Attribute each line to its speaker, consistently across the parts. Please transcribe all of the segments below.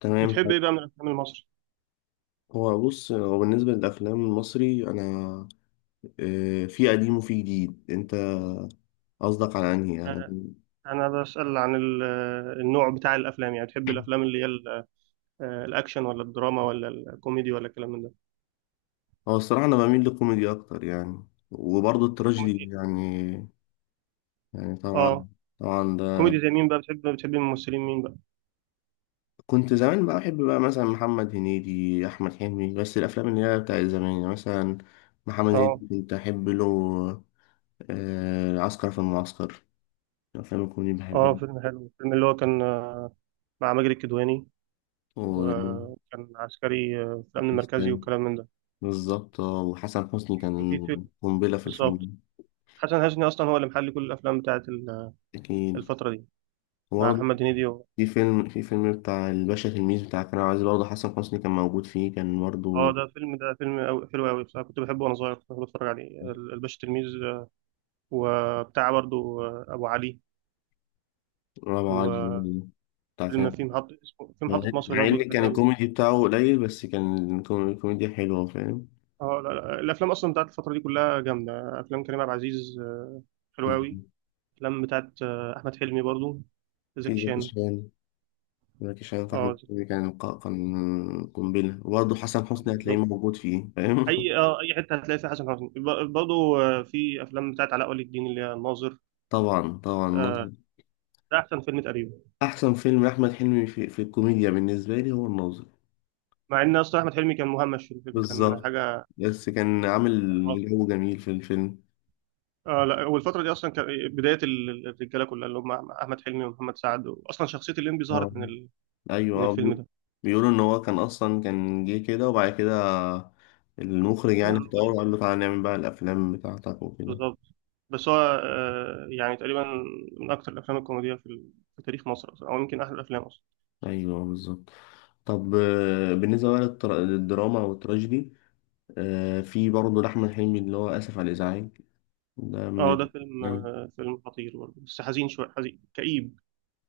Speaker 1: تمام.
Speaker 2: بتحب ايه بقى من الافلام المصري؟
Speaker 1: هو بص، هو بالنسبة للأفلام المصري، أنا في قديم وفي جديد. أنت قصدك على أنهي يعني؟
Speaker 2: آه، انا بسأل عن النوع بتاع الافلام، يعني بتحب الافلام اللي هي الاكشن ولا الدراما ولا الكوميدي ولا الكلام من ده.
Speaker 1: هو الصراحة أنا بميل للكوميدي أكتر يعني، وبرضه التراجيدي
Speaker 2: كوميدي.
Speaker 1: يعني. يعني
Speaker 2: اه،
Speaker 1: طبعا طبعا ده.
Speaker 2: كوميدي زي مين بقى؟ بتحب الممثلين مين بقى؟
Speaker 1: كنت زمان بقى بحب بقى مثلا محمد هنيدي، أحمد حلمي، بس الأفلام اللي هي بتاع زمان يعني، مثلا محمد
Speaker 2: اه.
Speaker 1: هنيدي كنت أحب له عسكر في المعسكر. الأفلام الكوميدي
Speaker 2: اه،
Speaker 1: بحبها.
Speaker 2: فيلم حلو الفيلم اللي هو كان مع ماجد الكدواني،
Speaker 1: و
Speaker 2: وكان عسكري في الامن المركزي والكلام من ده.
Speaker 1: بالظبط، اه، وحسن حسني
Speaker 2: وفي
Speaker 1: كان
Speaker 2: فيلم.
Speaker 1: قنبلة في
Speaker 2: بالظبط.
Speaker 1: الفيلم.
Speaker 2: حسن حسني اصلا هو اللي محل كل الافلام بتاعت
Speaker 1: أكيد.
Speaker 2: الفترة دي، مع
Speaker 1: وبرضه
Speaker 2: محمد هنيدي.
Speaker 1: في فيلم بتاع الباشا تلميذ، بتاع كريم عبد العزيز، برضه حسن حسني كان موجود فيه، كان
Speaker 2: اه،
Speaker 1: برضه
Speaker 2: ده فيلم أوي حلو قوي بصراحه، كنت بحبه وانا صغير، كنت بحب اتفرج عليه الباشا تلميذ. وبتاع برضو ابو علي.
Speaker 1: برافو علي،
Speaker 2: وفيلم
Speaker 1: بتاع كريم
Speaker 2: في
Speaker 1: عبد
Speaker 2: محطه، اسمه في محطه
Speaker 1: العزيز.
Speaker 2: مصر
Speaker 1: مع
Speaker 2: برضو، ده
Speaker 1: إن
Speaker 2: حلو
Speaker 1: كان
Speaker 2: قوي.
Speaker 1: الكوميدي بتاعه قليل، بس كان الكوميديا حلوة، فاهم.
Speaker 2: اه، لا الافلام اصلا بتاعت الفتره دي كلها جامده. افلام كريم عبد العزيز حلوه قوي. افلام بتاعت احمد حلمي برضو،
Speaker 1: في
Speaker 2: زكي
Speaker 1: زكي
Speaker 2: شان.
Speaker 1: شان. زكي شان في
Speaker 2: اه،
Speaker 1: أحمد
Speaker 2: زكي
Speaker 1: حلمي كان كان قنبلة، وبرضه حسن
Speaker 2: شان
Speaker 1: حسني هتلاقيه
Speaker 2: بالظبط.
Speaker 1: موجود فيه، فاهم.
Speaker 2: اي، اه، اي حته هتلاقي فيها حسن حسني، برضو في افلام بتاعت علاء ولي الدين اللي هي الناظر.
Speaker 1: طبعا طبعا
Speaker 2: آه،
Speaker 1: ناظر.
Speaker 2: ده احسن فيلم تقريبا.
Speaker 1: أحسن فيلم أحمد حلمي في الكوميديا بالنسبة لي هو الناظر.
Speaker 2: مع ان اصلا احمد حلمي كان مهمش في الفيلم، كان
Speaker 1: بالظبط.
Speaker 2: حاجه
Speaker 1: بس كان عامل
Speaker 2: آه،
Speaker 1: جو جميل في الفيلم.
Speaker 2: اه. لا، والفترة دي اصلا كان إيه، بداية الرجالة كلها اللي هم احمد حلمي ومحمد سعد، اصلا شخصية الليمبي
Speaker 1: اه،
Speaker 2: ظهرت من
Speaker 1: ايوه،
Speaker 2: من الفيلم ده.
Speaker 1: بيقولوا ان هو كان اصلا كان جه كده، وبعد كده المخرج
Speaker 2: عملوا
Speaker 1: يعني
Speaker 2: له بقى
Speaker 1: اختاره وقال
Speaker 2: شخصية.
Speaker 1: له تعالى نعمل بقى الافلام بتاعتك وكده.
Speaker 2: بالظبط. بس هو يعني تقريبا من اكتر الافلام الكوميدية في, في تاريخ مصر اصلا، او يمكن احلى الافلام اصلا.
Speaker 1: ايوه بالظبط. طب بالنسبه بقى للدراما او التراجيدي، في برضه لاحمد حلمي اللي هو اسف على الازعاج، ده من
Speaker 2: اه ده فيلم،
Speaker 1: الافلام.
Speaker 2: فيلم خطير برضه، بس حزين، شوية حزين كئيب.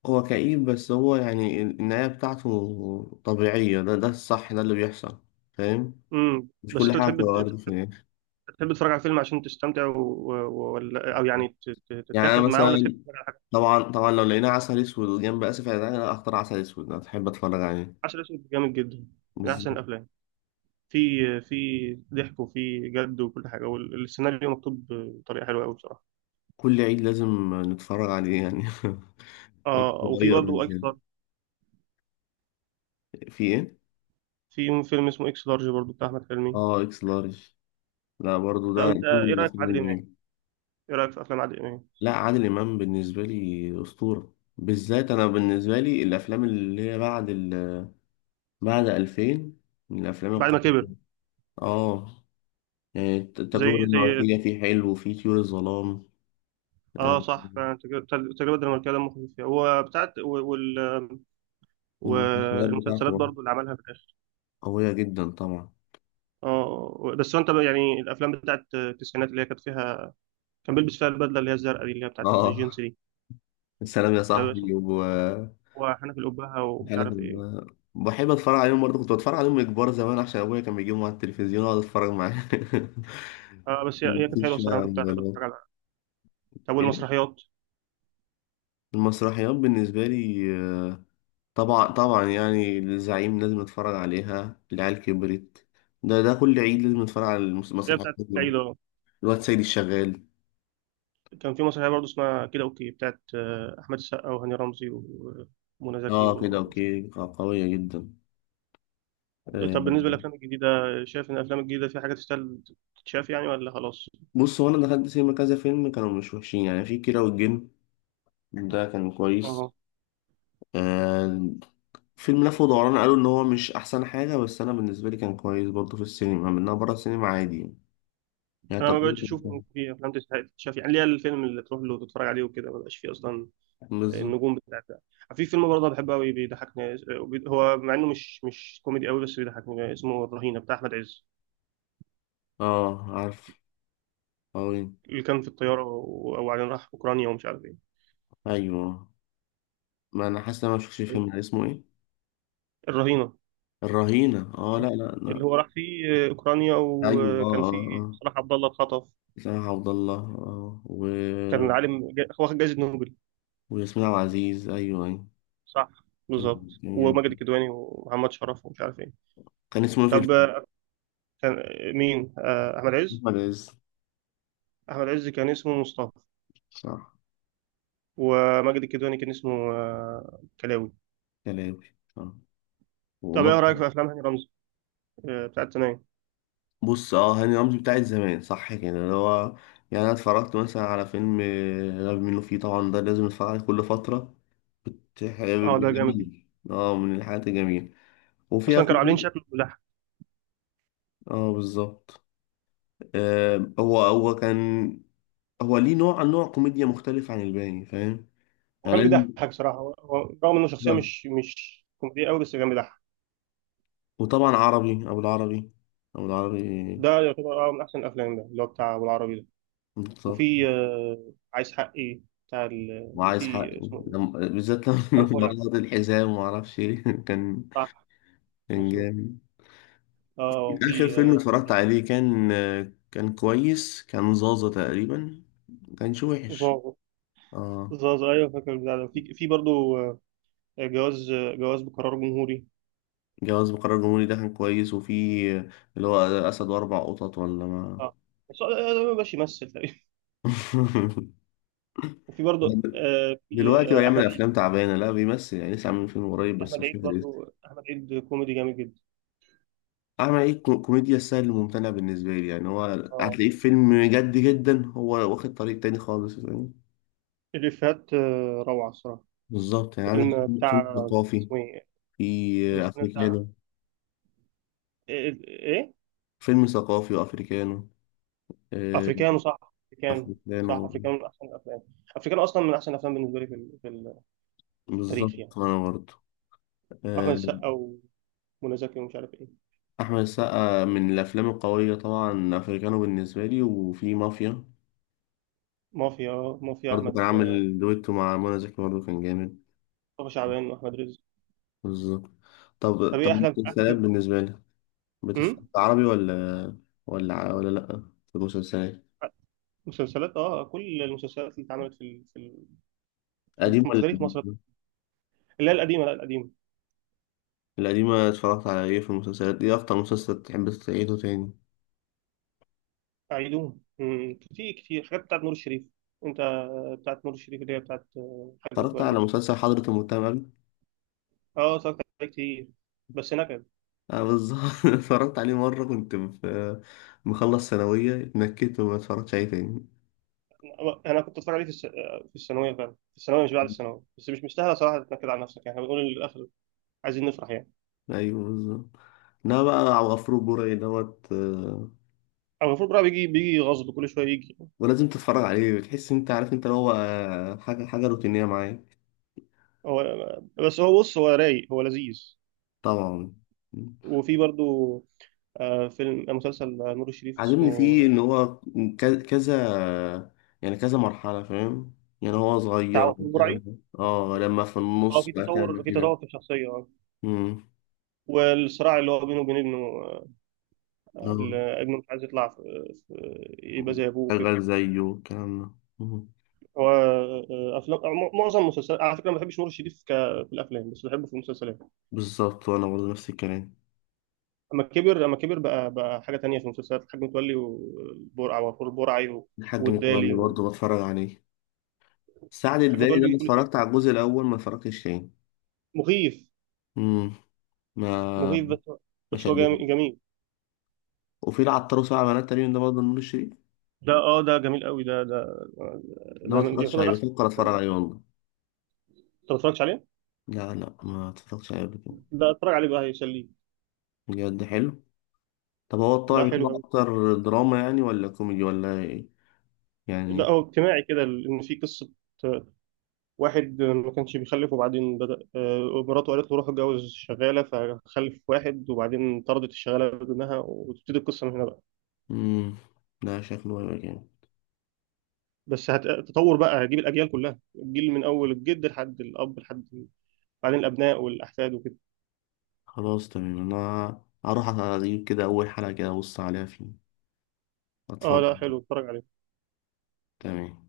Speaker 1: هو كئيب، بس هو يعني النهايه بتاعته طبيعيه، ده ده الصح، ده اللي بيحصل، فاهم. مش
Speaker 2: بس
Speaker 1: كل
Speaker 2: انت
Speaker 1: حاجه
Speaker 2: بتحب
Speaker 1: بتبقى وارد.
Speaker 2: بتحب تتفرج على فيلم عشان تستمتع ولا او يعني
Speaker 1: يعني انا
Speaker 2: تتاخد معاه، ولا تحب
Speaker 1: مثلا
Speaker 2: تتفرج على حاجة؟
Speaker 1: طبعا طبعا لو لقينا عسل اسود جنب اسف يعني، انا اختار عسل اسود، انا بحب اتفرج عليه.
Speaker 2: عسل اسود جامد جدا. من احسن
Speaker 1: بالظبط.
Speaker 2: الافلام. في في ضحك وفي جد وكل حاجه، والسيناريو مكتوب بطريقه حلوه قوي بصراحه.
Speaker 1: كل عيد لازم نتفرج عليه يعني. عيد
Speaker 2: اه، وفي
Speaker 1: صغير
Speaker 2: برضه
Speaker 1: بالذات.
Speaker 2: اكس لارج.
Speaker 1: في ايه؟
Speaker 2: في فيلم اسمه اكس لارج برضه بتاع احمد حلمي.
Speaker 1: اه، اكس لارج. لا برضو
Speaker 2: طب
Speaker 1: ده
Speaker 2: انت
Speaker 1: ده
Speaker 2: ايه
Speaker 1: من
Speaker 2: رايك في
Speaker 1: الافلام
Speaker 2: عادل امام؟
Speaker 1: الجميلة.
Speaker 2: ايه رايك في افلام عادل امام؟
Speaker 1: لا، عادل امام بالنسبه لي اسطوره، بالذات انا بالنسبه لي الافلام اللي هي بعد ال... بعد 2000، من الافلام
Speaker 2: بعد ما
Speaker 1: القويه.
Speaker 2: كبر.
Speaker 1: اه. يعني
Speaker 2: زي،
Speaker 1: التجربه
Speaker 2: زي،
Speaker 1: الدنماركيه فيه حلو، وفيه طيور الظلام. آه،
Speaker 2: اه صح، فعلا التجربه، التجربة الدنماركيه دمه خفيف فيها، هو بتاعت وال،
Speaker 1: والمسلسلات بتاعته
Speaker 2: والمسلسلات
Speaker 1: بقى
Speaker 2: برضو اللي عملها في الاخر.
Speaker 1: قوية جدا طبعا.
Speaker 2: اه، بس هو انت بقى، يعني الافلام بتاعت التسعينات اللي هي كانت فيها كان بيلبس فيها البدله اللي هي الزرقاء دي اللي هي بتاعت الجينز
Speaker 1: اه،
Speaker 2: دي.
Speaker 1: السلام يا
Speaker 2: اسمه
Speaker 1: صاحبي،
Speaker 2: إيه؟
Speaker 1: و
Speaker 2: هو حنف الأبهة ومش
Speaker 1: أنا
Speaker 2: عارف
Speaker 1: كنت
Speaker 2: ايه.
Speaker 1: بحب اتفرج عليهم برضه، كنت بتفرج عليهم كبار زمان عشان ابويا كان بيجيبهم على التلفزيون واقعد اتفرج معاه.
Speaker 2: آه، بس هي، هي كانت حلوه
Speaker 1: مكنتش بقى
Speaker 2: الصراحه،
Speaker 1: على
Speaker 2: أنا كنت احب
Speaker 1: الموبايلات.
Speaker 2: اتفرج على. طب
Speaker 1: إيه؟
Speaker 2: والمسرحيات؟
Speaker 1: المسرحيات بالنسبة لي آه، طبعا طبعا يعني الزعيم لازم اتفرج عليها، العيال كبرت، ده ده كل عيد لازم اتفرج على
Speaker 2: اللي هي
Speaker 1: المسرحيات
Speaker 2: بتاعت العيد
Speaker 1: كلهم،
Speaker 2: أهو.
Speaker 1: الواد سيد الشغال.
Speaker 2: كان في مسرحيه برضه اسمها كده اوكي، بتاعت احمد السقا وهاني رمزي ومنى زكي
Speaker 1: اه كده اوكي قوية جدا. آه،
Speaker 2: طب بالنسبه للافلام الجديده، شايف ان الافلام الجديده في حاجه تستاهل تتشاف يعني، ولا خلاص؟
Speaker 1: بص، هو انا دخلت سينما كذا فيلم كانوا مش وحشين يعني. في كيرة والجن، ده كان كويس.
Speaker 2: اه،
Speaker 1: آه. فيلم لف ودوران قالوا ان هو مش احسن حاجه، بس انا بالنسبه لي كان كويس برضه في السينما، منها بره السينما عادي يعني. يعني
Speaker 2: انا ما بقتش
Speaker 1: تجربه
Speaker 2: اشوف
Speaker 1: كانت-
Speaker 2: ان في افلام تستحق تتشاف، يعني ليه؟ الفيلم اللي تروح له تتفرج عليه وكده ما بقاش فيه اصلا
Speaker 1: بالظبط.
Speaker 2: النجوم بتاعتها. في فيلم برضه أنا بحبه قوي، بيضحكني، هو مع انه مش كوميدي قوي بس بيضحكني، اسمه الرهينه بتاع احمد عز.
Speaker 1: اه، عارف أوي.
Speaker 2: اللي كان في الطيارة وبعدين راح أوكرانيا ومش عارف إيه.
Speaker 1: ايوه، ما انا حاسس ان انا ما شفتش الفيلم ده، اسمه ايه؟
Speaker 2: الرهينة.
Speaker 1: الرهينه، اه، لا لا لا.
Speaker 2: اللي هو راح فيه أوكرانيا
Speaker 1: ايوه
Speaker 2: وكان
Speaker 1: اه اه
Speaker 2: فيه
Speaker 1: اه،
Speaker 2: صلاح عبد الله اتخطف.
Speaker 1: اسامه عبد الله اه و...
Speaker 2: كان عالم واخد جايزة نوبل.
Speaker 1: وياسمين عبد العزيز، ايوه ايوه.
Speaker 2: صح.
Speaker 1: كان
Speaker 2: بالظبط. وماجد
Speaker 1: كان،
Speaker 2: الكدواني ومحمد شرف ومش عارف إيه.
Speaker 1: كان اسمه ايه في
Speaker 2: طب
Speaker 1: الفيلم؟
Speaker 2: كان مين؟ أحمد عز.
Speaker 1: احمد عز،
Speaker 2: أحمد عز كان اسمه مصطفى.
Speaker 1: صح،
Speaker 2: وماجد الكدواني كان اسمه كلاوي.
Speaker 1: كلاوي آه.
Speaker 2: طب إيه
Speaker 1: وما
Speaker 2: رأيك في أفلام هاني رمزي بتاعت زمان؟
Speaker 1: بص، اه، هاني رمزي بتاعت زمان صح كده اللي هو، يعني انا اتفرجت مثلا على فيلم غبي منه فيه، طبعا ده لازم اتفرج عليه كل فترة، حاجة
Speaker 2: أه ده جامد جدا.
Speaker 1: جميل اه من الحاجات الجميلة. وفيها
Speaker 2: أصلا كانوا عاملين
Speaker 1: فيلم
Speaker 2: شكله.
Speaker 1: اه بالظبط. آه، هو كان هو ليه نوع نوع كوميديا مختلف عن الباقي، فاهم.
Speaker 2: هو
Speaker 1: يعني
Speaker 2: كان
Speaker 1: لازم
Speaker 2: بيضحك بصراحة، هو هو رغم إنه شخصية
Speaker 1: آه.
Speaker 2: مش كوميدية أوي بس كان بيضحك.
Speaker 1: وطبعا عربي ابو العربي، ابو العربي،
Speaker 2: ده يعتبر أه من أحسن الأفلام، ده اللي هو بتاع أبو العربي ده.
Speaker 1: بالظبط.
Speaker 2: وفي عايز حقي بتاع
Speaker 1: وعايز حق،
Speaker 2: وفي اسمه إيه؟
Speaker 1: بالذات لما
Speaker 2: محمد
Speaker 1: لما
Speaker 2: فؤاد.
Speaker 1: رفض الحزام وما اعرفش ايه كان،
Speaker 2: صح.
Speaker 1: كان
Speaker 2: بالظبط.
Speaker 1: جامد.
Speaker 2: أه
Speaker 1: اخر
Speaker 2: وفي
Speaker 1: فيلم
Speaker 2: اسمه
Speaker 1: اتفرجت
Speaker 2: إيه؟
Speaker 1: عليه كان، كان كويس، كان زازا تقريبا، كانش وحش.
Speaker 2: زازا.
Speaker 1: اه،
Speaker 2: زازا أيوه، فاكر البتاع ده. في في برضه آه، جواز، جواز بقرار جمهوري.
Speaker 1: جواز بقرار جمهوري ده كان كويس، وفي اللي هو اسد واربع قطط، ولا ما.
Speaker 2: أه بس هو ده ما بقاش يمثل تقريبا. وفي برضه آه، في
Speaker 1: دلوقتي هو
Speaker 2: آه، أحمد
Speaker 1: يعمل
Speaker 2: عيد.
Speaker 1: افلام تعبانه، لا بيمثل يعني، لسه عامل فيلم قريب بس
Speaker 2: أحمد
Speaker 1: مش
Speaker 2: عيد
Speaker 1: فاكر اسمه.
Speaker 2: برضه، أحمد عيد كوميدي جامد جدا.
Speaker 1: اعمل ايه، كوميديا السهل الممتنع بالنسبه لي يعني. هو
Speaker 2: أه
Speaker 1: هتلاقيه في فيلم جد جدا، هو واخد طريق تاني خالص.
Speaker 2: الإفيهات روعة الصراحة.
Speaker 1: بالظبط. يعني عندك
Speaker 2: فيلم
Speaker 1: فيلم
Speaker 2: بتاع،
Speaker 1: ثقافي،
Speaker 2: اسمه ايه؟
Speaker 1: في
Speaker 2: الفيلم بتاع
Speaker 1: أفريكانو،
Speaker 2: ايه، إيه؟
Speaker 1: فيلم ثقافي وأفريكانو. آه،
Speaker 2: افريكانو، صح. افريكانو. صح،
Speaker 1: أفريكانو.
Speaker 2: افريكانو من احسن الافلام. افريكانو اصلا من احسن الافلام بالنسبه لي في في التاريخ يعني.
Speaker 1: بالظبط، وأنا برضه
Speaker 2: احمد
Speaker 1: آه،
Speaker 2: السقا ومنى زكي ومش عارف ايه.
Speaker 1: أحمد السقا من الأفلام القوية طبعا، أفريكانو بالنسبة لي، وفي مافيا
Speaker 2: مافيا. مافيا
Speaker 1: برضه كان
Speaker 2: احمد
Speaker 1: عامل دويتو مع منى زكي، برضه كان جامد.
Speaker 2: مصطفى شعبان واحمد رزق.
Speaker 1: بالظبط. طب
Speaker 2: طب
Speaker 1: طب
Speaker 2: ايه احلى
Speaker 1: المسلسلات
Speaker 2: فيلم؟
Speaker 1: بالنسبة لك، بتتفرج
Speaker 2: امم،
Speaker 1: عربي ولا، ولا لأ؟ في المسلسلات
Speaker 2: مسلسلات. اه كل المسلسلات اللي اتعملت في
Speaker 1: قديم
Speaker 2: في
Speaker 1: ولا
Speaker 2: تاريخ مصر،
Speaker 1: جديد؟
Speaker 2: اللي هي القديمه. لا، القديمه.
Speaker 1: القديمة اتفرجت على ايه في المسلسلات؟ ايه أكتر مسلسل تحب تعيده تاني؟
Speaker 2: عيدون امم، كتير حاجات بتاعت نور الشريف. انت بتاعت نور الشريف اللي هي بتاعت حاجه
Speaker 1: اتفرجت على
Speaker 2: متولي.
Speaker 1: مسلسل حضرة المؤتمر قبل؟
Speaker 2: اه اتفرجت عليه كتير بس نكد.
Speaker 1: اه بالظبط. اتفرجت عليه مرة كنت في مخلص ثانوية، اتنكدت وما اتفرجتش عليه تاني.
Speaker 2: انا كنت اتفرج عليه في في الثانويه، فعلا في الثانويه مش بعد الثانويه، بس مش مستاهله صراحه تتنكد على نفسك، يعني احنا بنقول للاخر عايزين نفرح يعني.
Speaker 1: ايوه بالظبط. لا بقى، عبد الغفور البرعي دوت
Speaker 2: او المفروض بقى بيجي غصب، كل شويه يجي.
Speaker 1: ولازم تتفرج عليه، بتحس انت عارف انت اللي هو حاجة حاجة روتينية معايا.
Speaker 2: هو، بس هو بص هو رايق، هو لذيذ.
Speaker 1: طبعا.
Speaker 2: وفي برضو آه، فيلم آه، مسلسل آه، نور الشريف
Speaker 1: عاجبني فيه
Speaker 2: اسمه
Speaker 1: ان هو كذا، يعني كذا مرحلة، فاهم. يعني هو
Speaker 2: بتاع
Speaker 1: صغير
Speaker 2: وفير برعي.
Speaker 1: لما اه لما في
Speaker 2: اه،
Speaker 1: النص
Speaker 2: في
Speaker 1: بقى كان
Speaker 2: تطور في
Speaker 1: كبير.
Speaker 2: تطور في الشخصيه، اه.
Speaker 1: امم.
Speaker 2: والصراع اللي هو بينه وبين ابنه اللي ابنه مش عايز يطلع يبقى زي ابوه كده.
Speaker 1: شغال زيه والكلام ده. مم.
Speaker 2: هو افلام معظم المسلسلات على فكره ما بحبش نور الشريف في الافلام، بس بحبه في المسلسلات.
Speaker 1: بالظبط، وانا برضه نفس الكلام.
Speaker 2: اما كبر بقى، بقى حاجه تانية في المسلسلات، الحاج متولي والبرع وفور البرعي و...
Speaker 1: الحاج متولي
Speaker 2: والدالي، والحاج
Speaker 1: برضه بتفرج عليه. السعد الدالي
Speaker 2: متولي،
Speaker 1: ده
Speaker 2: بيجي
Speaker 1: أنا
Speaker 2: كل
Speaker 1: اتفرجت
Speaker 2: شويه.
Speaker 1: على الجزء الاول، ما اتفرجتش تاني.
Speaker 2: مخيف.
Speaker 1: امم. ما،
Speaker 2: مخيف،
Speaker 1: ما
Speaker 2: بس هو
Speaker 1: شدني.
Speaker 2: جميل.
Speaker 1: وفي العطار وسبع بنات تقريبا ده برضه نور الشريف،
Speaker 2: ده اه، ده جميل قوي،
Speaker 1: ده ما
Speaker 2: ده من
Speaker 1: اتفرجتش
Speaker 2: يعتبر من
Speaker 1: عليه،
Speaker 2: احسن.
Speaker 1: بفكر اتفرج
Speaker 2: انت
Speaker 1: عليه والله.
Speaker 2: ما اتفرجتش عليه؟
Speaker 1: لا لا، ما اتفرجتش عليه قبل كده.
Speaker 2: لا اتفرج عليه بقى هيسليك.
Speaker 1: بجد حلو؟ طب هو الطبع
Speaker 2: لا حلو
Speaker 1: بتاعه
Speaker 2: قوي.
Speaker 1: اكتر دراما يعني، ولا كوميدي ولا ايه؟
Speaker 2: لا
Speaker 1: يعني
Speaker 2: هو اجتماعي كده، ان في قصه واحد ما كانش بيخلف، وبعدين بدأ مراته قالت له روح اتجوز شغالة، فخلف واحد وبعدين طردت الشغالة بدونها، وتبتدي القصة من هنا بقى.
Speaker 1: امم، لا شكله هيبقى جامد.
Speaker 2: بس هتطور بقى، هجيب الأجيال كلها، الجيل من أول الجد لحد الأب لحد بعدين الأبناء والأحفاد وكده.
Speaker 1: خلاص تمام، انا هروح على اليوتيوب كده اول حلقة كده ابص عليها فيه،
Speaker 2: اه
Speaker 1: اتفرج.
Speaker 2: لا حلو، اتفرج عليه.
Speaker 1: تمام.